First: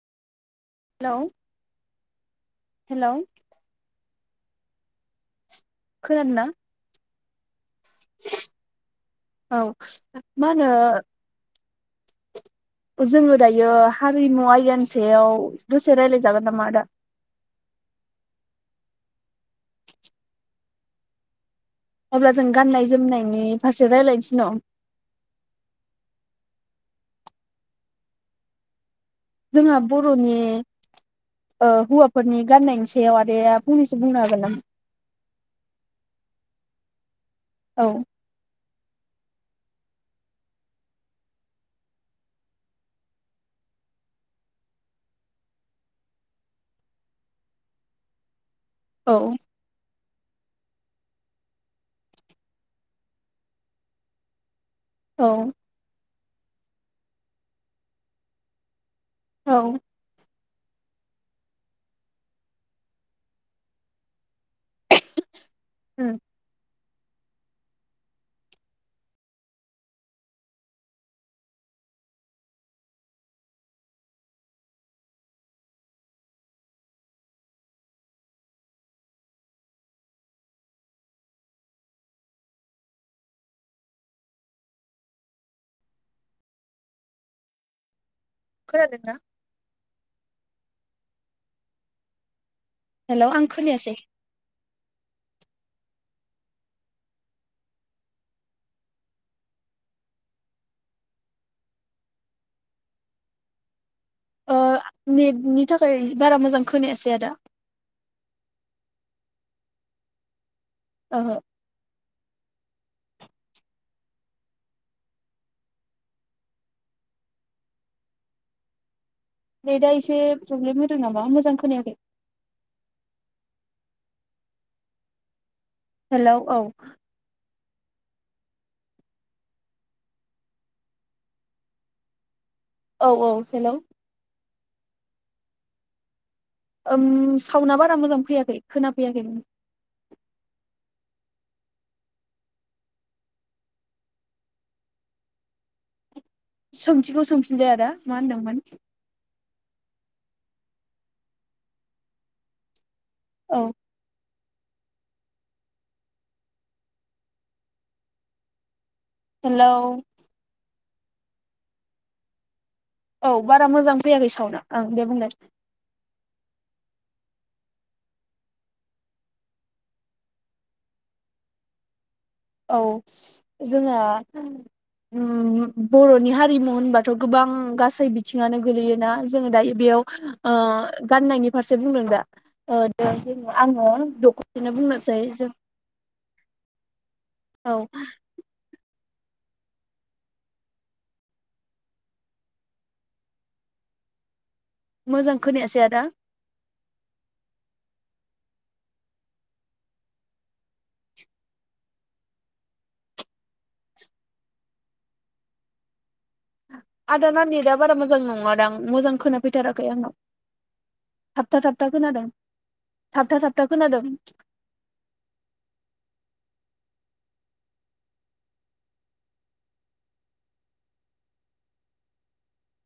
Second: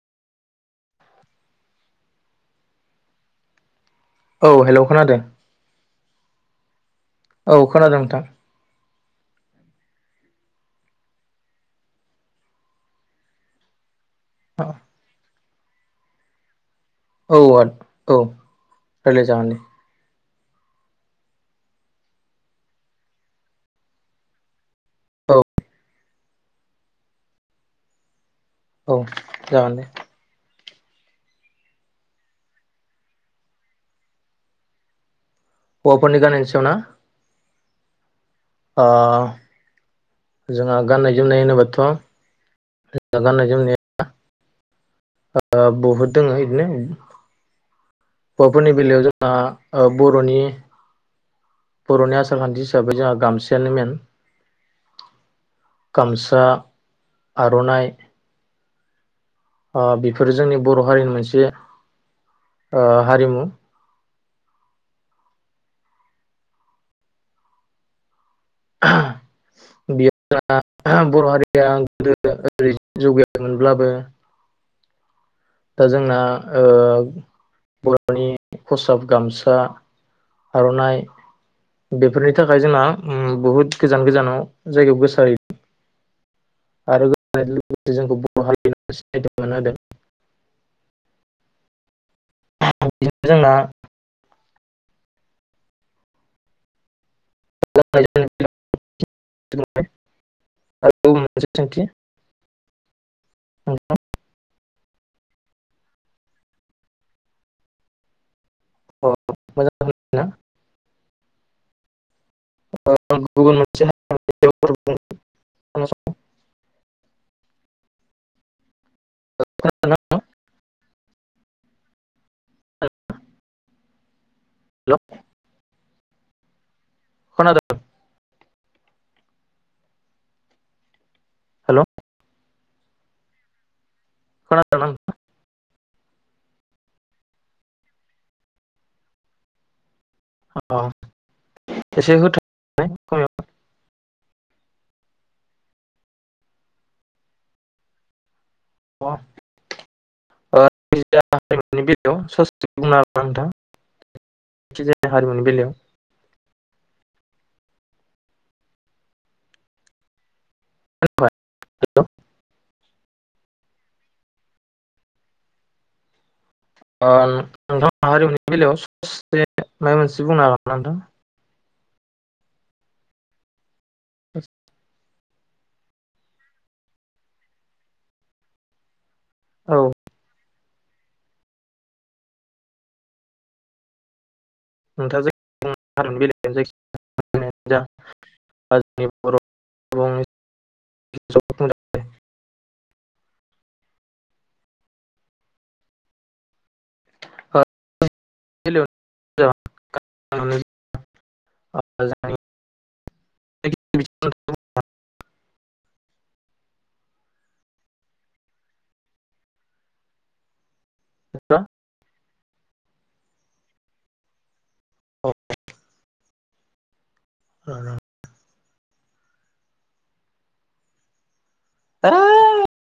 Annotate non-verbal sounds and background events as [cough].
Hello hello. औ hello खोनादों? खोनादों ना? औ। खोनादों नोंथां। मानो जोङो दायो हारिमु आयानिसायाव दुसे रायलाय जागोन नामा आदा औ औ रायलाय जागनदे अब्ला जों गाननाय जोमनायनि फारसे रायज्लायनोसै नं। औ। औ जागोन जोंहा दे बर'नि। ओ हुवाफोरनि गाननाय सायाव आदाया फोथैनो बुंनो हागोन नामा? हौवाफोरनि गावनायनि सायाव ना? औ। ओ जोंहा गाननाय जोमनाय होनोबाथ ज गाननाय जोमनाया बहुद दङ बिदिनो हौवाफोरनि बेलायाव औ जोंना बर'नि बर'नि आसार खान्थि हिसाबै जोंहा गामसायानो मेन- औ। गामसा आरनाइ। औ बेफोर जोंनि बर' हारिनि मोनसे हारिमु ओम। बेयाव द बर' हारिया गोदो ओरै जौगाययोनब्लाबो दा जोंना बर'नि फसाब गामसा आरनाइ बेफोरनि थाखाय जोंना बुहुद गोजान गोजानाव जायगायाव गोसारहैदों आरो लोगोसे जोंखौ खोनादोंना सिनायथि मोन होदों हेल' आं खोनायासै [unintelligible] ओ नेटनि थाखाय बारा मोजां खोनायासै आदा। औ मोजां। औ। गुबुन मोनसे [unintelligible] नेटा इसे प्रब्लेम होदों नामा मोजां खोनायाखै। [unintelligible] हेल' हेलौ औ। [unintelligible] हेल' औ औ हेल' [unintelligible] ओम साउनआ बारा मोजां फैयाखै खोनाफैयाखै नों औ एसे होथ सोंथिखौ सोंफिनलाय आदा मा होनदोंमोन। [unintelligible] बेलायाव ससे। [unintelligible] हागोनना नोंथां? औ खिजाया हारिमुनि बेलायाव। हेलौ खोनायाखय? हेलौ औ बारा मोजां फैयाखै सावनआ ओं दे बुंलाय। अ ओ नोंथांआ हारिमुनि बेलायाव ससे मायबा मोनसे बुंनो हागोनना नोंथां? औ जोंङा नोंथां उम बर'नि हारिमु होनबाथ'गोबां गासै बिथिङानो गोलैयोना जोङो दायो औ बेयाव ओ गाननायनि फारसे बुंदों दा? ओ दा जोङो आंङो द नोंथाङां जायखो बुङो हारिमुनि बेलायाव जायखिजाया। औ [unintelligible] मोजां खोनायासै आदा। [unintelligible] आदाना नेटआ बारा मो जां नङादां मोजां खोनाफैथाराखै आंनाव थाबथा थाबथा खोनादों। थाबथा थाबथा खोनादोंं। [unintelligible] र' र' र' [inaudible]